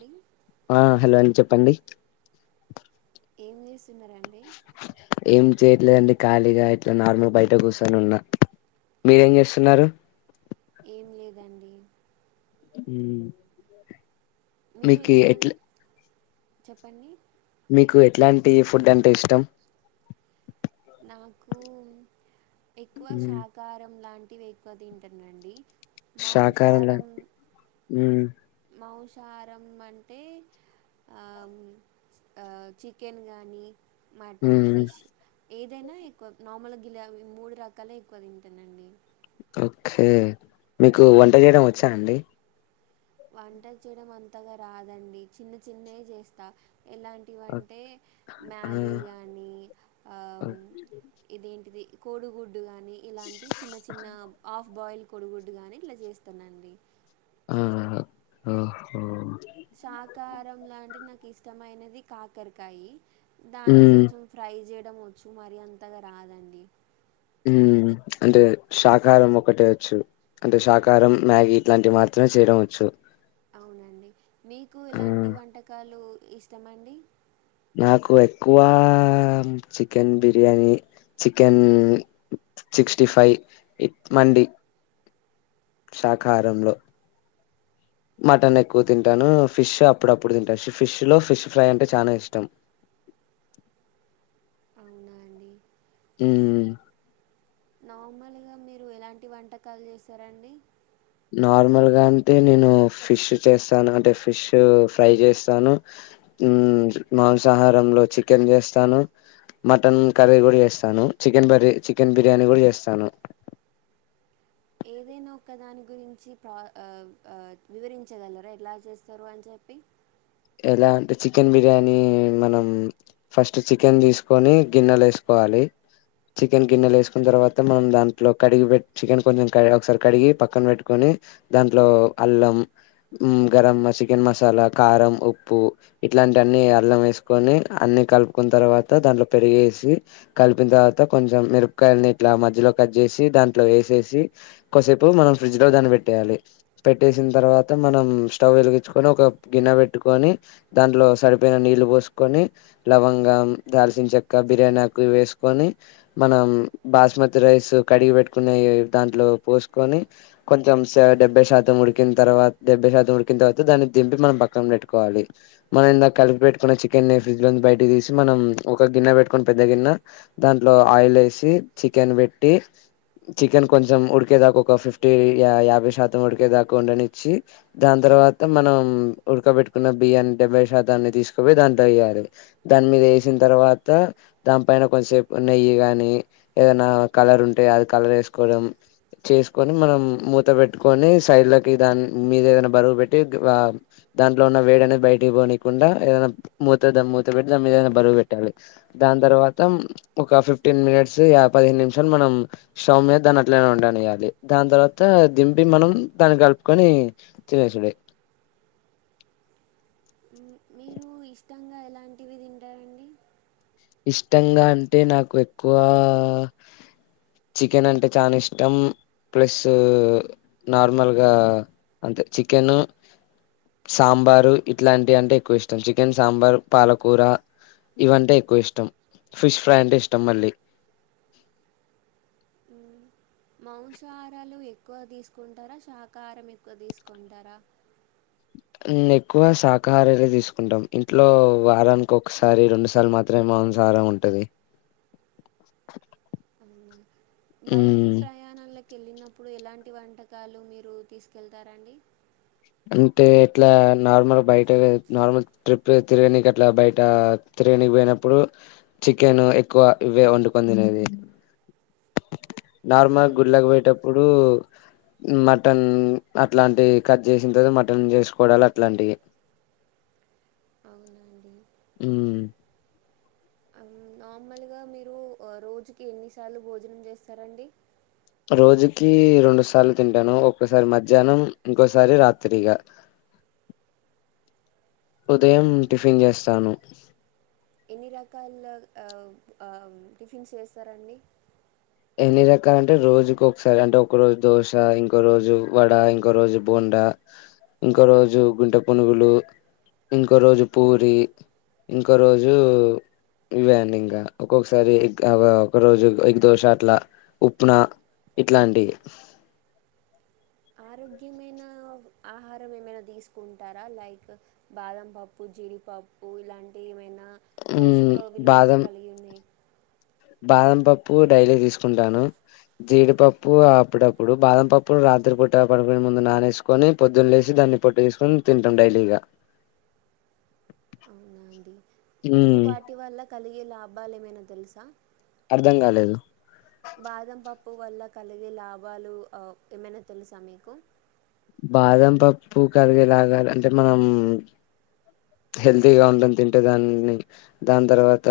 లింగ్ ఆ హలో అం చెప్పండి ఏం చేస్తున్నరండి? ఏం చేయట్లేదండి ఖాళీగా ఇట్ల నార్మల్ బయట కూసోని ఉన్నా మీరేం చేస్తున్నారు? ఏం లేదండి ఉమ్ మీరు మీకు ఇష్టం ఎట్లా చెప్పండి మీకు ఎట్లాంటి ఫుడ్ అంటే ఇష్టం? నాకు ఎక్కువ ఉమ్, శాకారం లాంటివి ఎక్కువ తింటనండి శాకాహారంలో మాంసారం ఉమ్ మాంసారం అంటే ఆమ్ ఆ చికెన్ గానీ మటన్, ఉమ్ ఫిష్ ఏదైనా ఎక్కువ నార్మల్గ గిలాబీ మూడు రకాలే ఎక్కువ తింటనండి ఓకే మీకు వంట చేయడం వచ్చా అండి? వంట చేయడం అంతగా రాదండి చిన్న చిన్నయ్ చేస్తా ఎలాం టి ఓక్- వంటే ఆ మ్యాగీ గా అన్ని ఆ ఓక్- ఇది ఏంటిది కోడుగు ఇలానీ ఇలాంటి చిన్న చిన్న హాఫ్ బాయిల్ కొడుగుడ్డు గాని ఇలా చేస్తానండి ఆ ఓహో సాకారం లాంటి నాకు ఇష్టమైనది కాకరకాయి దాన్ని ఉమ్ కొంచెం ఫ్రై చేయడం వచ్చు మరి అంతగా రాదండి ఉ అంటే శాకారం ఒకటే వచ్చు అంటే శాకారం మ్యాగీ ఇట్లాంటివి మాత్రమే చేయడం వచ్చు అవునండి మీకు ఆ ఎలాంటి వంటకాలు ఇష్టమండి నాకు ఎక్కువ chicken biryani chicken sixty five ఇట్ మండి శాకారంలో మటన్ ఎక్కువ తింటాను ఫిష్ అప్పుడప్పుడు తింటా ఫిష్ లో ఫిష్ ఫ్రై అంటే చానా ఇష్టం అవునా అండి ఉ నార్మలుగా మీరు ఎలాంటి వంటకాలు చేస్తారండి నార్మల్ గా అంటే నేను ఫిష్ చేస్తాను అంటే ఫిష్ ఫ్రై చేస్తాను ఉ మాంసాహారంలో చికెన్ చేస్తాను మటన్ కర్రీ కూడా చేస్తాను చికెన్ బర్ చికెన్ బిర్యానీ కూడా చేస్తాను ఏదైనా ఒక దాని గురించి ప్రా ఆ ఆ వివరించగలరా ఎట్లా చేస్తారు అని చెప్పి ఎలా అంటే చికెన్ బిర్యానీ మనం ఫస్ట్ చికెన్ తీసుకొని గిన్నెలో వేసుకోవాలి చికెన్ గిన్నెలో వేసుకున్న తర్వాత మనం దాంట్లో కడిగి బె చికెన్ కొంచెం క ఒకసారి కడిగి పక్కన పెట్టుకొని దాంట్లో అల్లం ఉమ్ గరం చికెన్ మసాలా కారం ఉప్పు ఇట్లాంటి అన్నీ అల్లం వేసుకొని అన్ని కలుపుకున్న తర్వాత దాంట్లో పెరిగేసి కలిపిన్ తర్వాత కొంచెం మిరపకాయల్ని ఇట్లా మధ్యలో కట్ చేసి దాంట్లో వేసేసి కోసేపు మనం ఫ్రిడ్జ్ లో దాన్ని పెట్టేయాలి పెట్టేసిన తర్వాత మనం స్టవ్ వెలిగించుకొని ఒక గిన్నె పె పెట్టుకొని దాంట్లో సరిపోయిన నీళ్లు పోసుకొని లవంగం దాల్చిన చెక్క బిర్యానీ ఆకు ఇవి ఏసుకొని మనం బాస్మతి రైస్ కడిగి పెట్టుకున్నయి దాంట్లో పోసుకొని కొంచెం శా డెబ్బైశాతం ఉడికిన్ తర్వాత డెబ్బైశాతం ఉడికిన్ తర్వాత దాన్ని దింపి మనం పక్కన పెట్టు కోవాలి మనం ఇందాక కలిపి పెట్టుకున్న చికెన్ ని ఫ్రిడ్జ్ లో బయటకి తీసి మనం ఒక గిన్నె పెట్టుకొని పెద్ద గిన్నె దాంట్లో ఆయిల్ ఏసి చికెన్ బెట్టి చికెన్ కొంచెం ఉడికేదాకా ఒక ఫిఫ్టీ యా యాభై శాతం ఉడికేదాకా ఉండనిచ్చి దాన్ తర్వాత మనం ఉడకబెట్టుకున్న బియ్యాన్ని డెబ్బై శాతాన్ని తీసుకుపోయి దాంతో వెయ్యాలే దాని మీద ఏసిన్ తర్వాత దానిపైన కొంన్ సేపు నెయ్యి గాని ఏదైనా కలర్ ఉంటే అది కలర్ ఏస్ కోడం చేసుకొని మనం మూత పెట్టుకొని సైడ్ లకి దాని మీద ఏదైనా బరువు బెట్టి వా దాంట్లో ఉన్న వేడి అనేది బయటికి పోనీకుండా ఏదనా మూత దామ్ మూత బెట్టి దాని మీద ఏదనా బరువు పెట్టాలి దాని తర్వాత ఒక ఫిఫ్టీన్ మినిట్స్ యాభై నిమిషాలు మనం స్టవ్ మీద దాన్ అట్లనే ఉండనీయాలి దాన్ తర్వాత దింపి మనం దాన్ని కలుపుకొని తినేసుడే మీరు ఇష్టంగా ఎలాంటివి తింటారండి ఇష్టంగా అంటే నాకు ఎక్కువా చికెన్ అంటే చాన ఇష్టం ప్లస్ నార్మల్గా అంతే చికెను సాంబారు ఇట్లాంటి అంటే ఎక్కువ ఇష్టం చికెన్ సాంబార్ పాలకూర ఇవంటే ఎక్కువ ఇష్టం ఫిష్ ఫ్రై అంటే ఇష్టం మళ్ళీ మ్, మాంసాహారాలు ఎక్కువ తీసుకుంటారా శాకాహారం ఎక్కువ తీసుకుంటారా నెఎక్కువ శాకాహారాలు తీసుకుంటాం ఇంట్లో వారానికి ఒకసారి రెండుసార్లు మా మాత్రే మాంసాహారం ఉంటది అవునా బయటి మ్మ్ ప్రయాణాలకి కెళ్ళినప్పుడు ఎలాంటి వంటకాలు మీరు తీసుకెళ్తారండి అంటే ఎట్లా నార్మల్ బయట నార్మల్ ట్రిప్ తిరగనికి అట్లా బయట తిరగనికిపోయినప్పుడు చికెన్ ఎక్కువ ఇవే వండుకొని తినేది అంటే నార్మల్ గుళ్ళకి పోయేటప్పుడు మటన్ అట్లాంటి క జేసిన మటన్ చేసుకోవడాలుఅట్లాంటివి అవున అండి ఉమ్ అమ్, నార్మల్గా మీరు రోజుకి ఎన్నిసార్లు భోజనం చేస్తారండి రోజుకి రెండు సార్లు తింటాను ఒక్కసారి మధ్యాహ్నం ఇంకోసారి రాత్రి ఇగా ఉదయం మ్, టిఫిన్ చేస్తాను ఎన్ని రకాల అ ఆ టిఫిన్స్ చెస్తారండి ఎన్ని రకాల అంటే రోజుకు ఒకసారి అంటే ఒక రోజు దోశ ఇంకో రోజు వడ ఇంకో రోజు బొండా ఇంకో రోజు గుంటె పొనుగులు ఇంకో రోజు పూరి ఇంకో రోజు ఇవే అండి ఇంగఒక్కొక్కసారి ఎగ్ఒక రోజు ఎగ్ దోశ అట్లా ఉప్నా ఇట్లాంటివి ఆరోగ్యమైన ఆహారం ఏమైనా దీసుకుంటారా లైక్ బాదం పప్పు జీడిపప్పు ఇలాంటి ఏమైనా మ్మ్ పోషక విలువలతో బాదం కలిగిన బాదం పప్పు డైలీ తీసుకుంటాను జీడిపప్పు అప్పుడప్పుడు బాదం పప్పు రాత్రి పూట పడుకునే ముందు నానేసు కొని పొద్దున్న లేసి దాన్ని పొట్టు తీసుకొని తింటాం డైలీగా అవునా అండి మీకు మ్మ్. వాటి వల్ల కలిగే లాభాలు ఏమైనా తెలుసా అర్ధం కాలేదు బాదం పప్పు వల్ల కలిగే లాభాలు అ ఏమైన తెలుసా మీకు బాదం పప్పు కలిగేలాగా అంటే మనం హెల్దీగా ఉండం తింటే దాన్ని దాని తర్వాత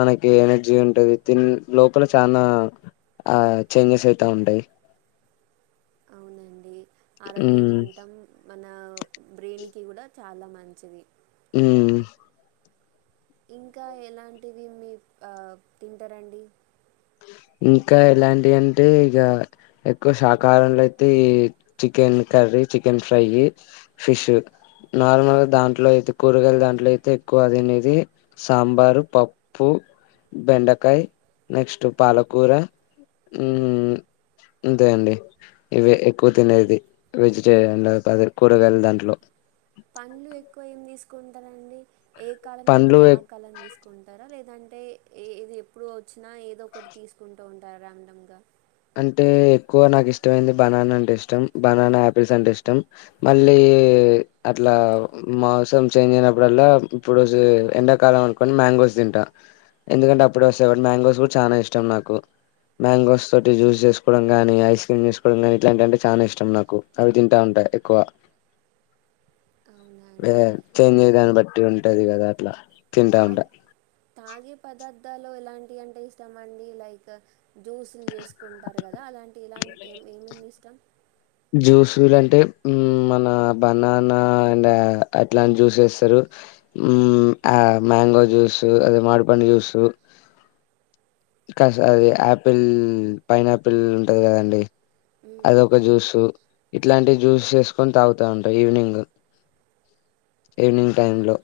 మనకి ఎనర్జీ ఉంటది తిన్ లోపల చానా ఆ చేంజెస్ అయిత ఉంటాయ్ అవునండి ఉమ్ ఆరోగ్యంగా ఉంటాం మన బ్రెయిన్కి కూడా చాలా మంచిది ఉమ్ హు ఇంకా ఎలాంటివి మీ అ తింటరండి ఇంకా ఎలాంటి అంటే ఇగ ఎక్కువ శాకాహారంలో అయితే ఈ చికెన్ కర్రీ చికెన్ ఫ్రైయ్యి ఫిష్ నార్మల్గా దాంట్లో అయితే కూరగాయలు దాంట్లో అయితే ఎక్కువ తినేది సాంబారు పప్పు బెండకాయ్ నెక్స్ట్ పాలకూర ఉమ్ఇంతే అండి ఇవె ఎక్కువ తినేది వెజిటేరియన్ అదే కూరగాయల దాంట్లో పండ్లు ఎక్కువ ఏం తీసుకుంటారండి ఏ కాలం తగ్గితే పండ్లు ఆ కాలం తీసుకుంటారా లేదంటే ఏది ఎప్పుడు వచ్చినా ఏదో ఒకటి తీసుకుం టారాండం గా అంటే ఎక్కువ నాకు ఇష్టమైంది బనానా అంటే ఇష్టం బనానా ఆపిల్స్ అంటే ఇష్టం మళ్ళీ అట్లా మాసం చేంజ్ అయినప్పుడల్లా ఇప్పుడు ఎండాకాలం అనుకో ని మ్యాంగోస్ తింటా ఎందుకంటే అప్పుడు వస్తయి గాబట్టి మ్యాంగోస్ కూడా చానా ఇష్టం నాకు మ్యాంగోస్ తోటి జ్యూస్ చేసుకోవడం గాని ఐస్ క్రీమ్ చేసుకోవడం కాని ఇట్లాంటి అంటే చాలా ఇష్టం నాకు అవి తింటా ఉంట ఎక్కువ అవును వ చేంజయ్యే దాన్ని బట్టి ఉంటది కదా అట్లా తింటా ఉంటా తాగి తాగే పదార్థాలు ఎలాంటివి అంటే ఇస్టమండి లైక్ జ్యూసులు చేసుకుంటారు కదా అలాంటి ఇలాంటి ఏ ఏమేమి ఇష్టం జ్యూస్లు అంటే మన బనానా అండ్ అట్లాంటి జ్యూస్ వేస్తరు మాంగో జూసూ అద మాడిపండు జూసూ కా అది ఆపిల్ పైనాపిల్ ఉంటది కదండి మ్మ్. అదొక జ్యూస్ ఇట్లాంటి జ్యూస్ వేసుకొని తాగుతా ఉంటా ఈవినింగ్ ఈవినింగ్ టైంలో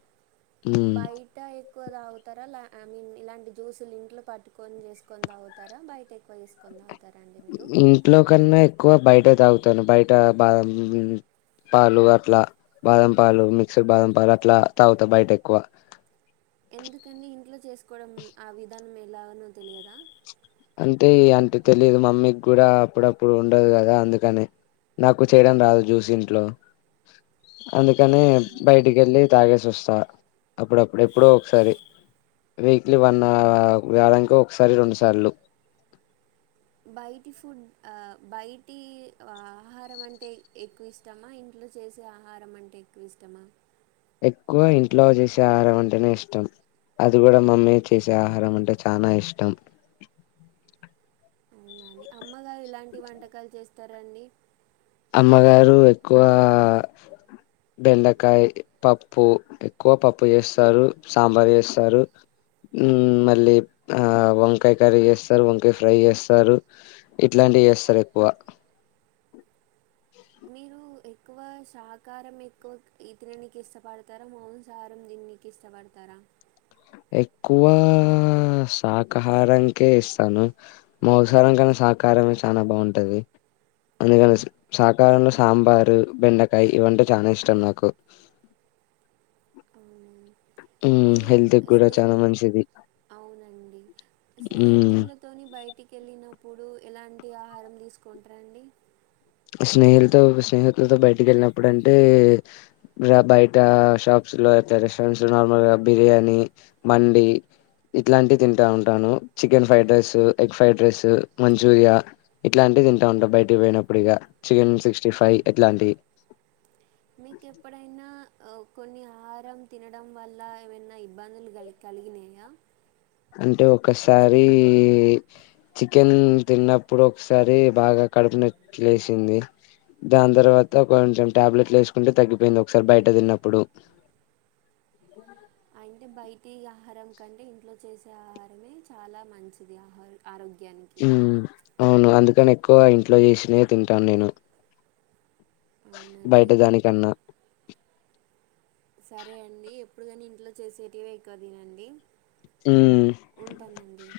బాగి ట్ట ఎక్కువ తాగుతారా ల ఐ మీన్ ఇలాంటి జ్యూసులు ఇంట్లో పట్టుని చేసుకొని తాగుతారా బయట ఎక్కువ చేసు కొని తాగుతారాండి మీరు ఇంట్లో కన్నా ఎక్కువ బయట తాగుతాను బయట బాదం పాలు అట్లా బాదం పాలు మిక్సర్ బాదం పాలు అట్లా తాగుతా బయట ఎక్కువ ఎందుకండి ఇంట్లో చేసుకోవడం ఆ విధానం ఎలానో తెలియదా అంటే అంటే తెలిదు మమ్మీకి కూడా అప్పుడప్పుడు ఉండదు కదా అందుకని నాకు చేయడం రాదు జ్యూస్ ఇంట్లో అందుకని ఓకే అండి బయటికి వెళ్ళి తాగేసి వస్తా అప్పుడప్పుడు ఎప్పుడొ ఒకసారి వీక్లీ వన్ వారానికి ఒకసారి రెండు సార్లు బయటి ఫుడ్ ఆ బయటి ఆహారం అంటే ఎక్కువ ఇస్ ఇష్టమా ఇంట్లో చేసే ఆహారం అంటే ఎక్కువ ఇష్టమా ఎక్కువ ఇంట్లో చేసే ఆహారం అంటేనే ఇష్టం అది కూడా మమ్మీ చేసే ఆహారం అంటే చాలా ఇష్టం మీ అమ్మగారు ఎలాంటి వంటకాలు చేస్తారండి అమ్మగారు ఎక్కువ బెండకాయ్ పప్పు ఎక్కువ పప్పు చేస్తారు సాంబార్ చేస్తారు మళ్ళీ వంకాయ కర్రీ చేస్తారు వంకాయ ఫ్రై చేస్తారు ఇట్లాంటివి చేస్తారు ఎక్కువ మీరు ఎక్కువ సకారం ఎక్కువ ఈతిననికి ఇష్టపడతారా మాంసహారం దిననీకి కిష్టపడతారా ఎక్కువ శాకాహారానికే ఇస్తాను మాంసాహారం కన్నా సాహకారమే చానా బాగుంటది అందుకని సాకారంలో సాంబారు బెండకాయ ఇవంటే చాలా ఇష్టం నాకు అవునండి మ్మ్ మీరు హెల్త్ కి కూడా స్నే చాలా మంచిది అవునండి మ్మ్ స్నేహితులు తోని బయటికి వెళ్ళినప్పుడు ఎలాంటి ఆహారం తీసుకుంటారు అండి స్నెల్ తో స్నేహితులతో బయటకి వెళ్ళినప్పుడు అంటే ఇలా బయట షాప్స్ లో అట్ల రెస్టారెంట్స్ లో నార్మల్ గా బిర్యానీ మండి ఇట్ల లాంటివి తింటా ఉంటాను chicken fried rice egg fried rice Manchuria ఇట్ల లాంటివి తింటా ఉంటా బయటకి పోయినప్పుడు ఇక చికెన్ సిక్స్టీ ఫైవ్ ఇట్ల లాంటివి మీకు ఎప్పుడు అయినా కొన్ని ఆహారం తినడం వల్ల ఏం అన్నా ఇబ్బందులు కలిగి కలిగి నయా అంటే ఒక్కసారి చికెన్ తిన్నప్పుడు ఒక్కసారి బాగా కడుపు నాచ్ లే సింది దాని తర్వాత కొంచెం ట్యాబ్లెట్లు వేసుకుంటే తగ్గిపోయింది ఒక్కసారి బయట తిన్నప్పుడు అయింటే బయటి ఆహారం కంటే ఇంట్లో చేసే ఆహారమే చాలా మంచిది ఆహా ఆరోగ్యా ఉహ్ అవును అందుకని ఎక్కువ ఇంట్లో చేసినవే తింటాను నేను బయట అవునండి దానికన్నా సరే అండి ఎప్పుడు కాని ఇంట్లో చేసేటివే ఎక్కువ తినండి ఉ ఉంటానండి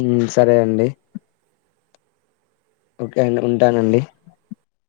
ఇన్ సరే అండి ఓకే అండి ఉంటా నండి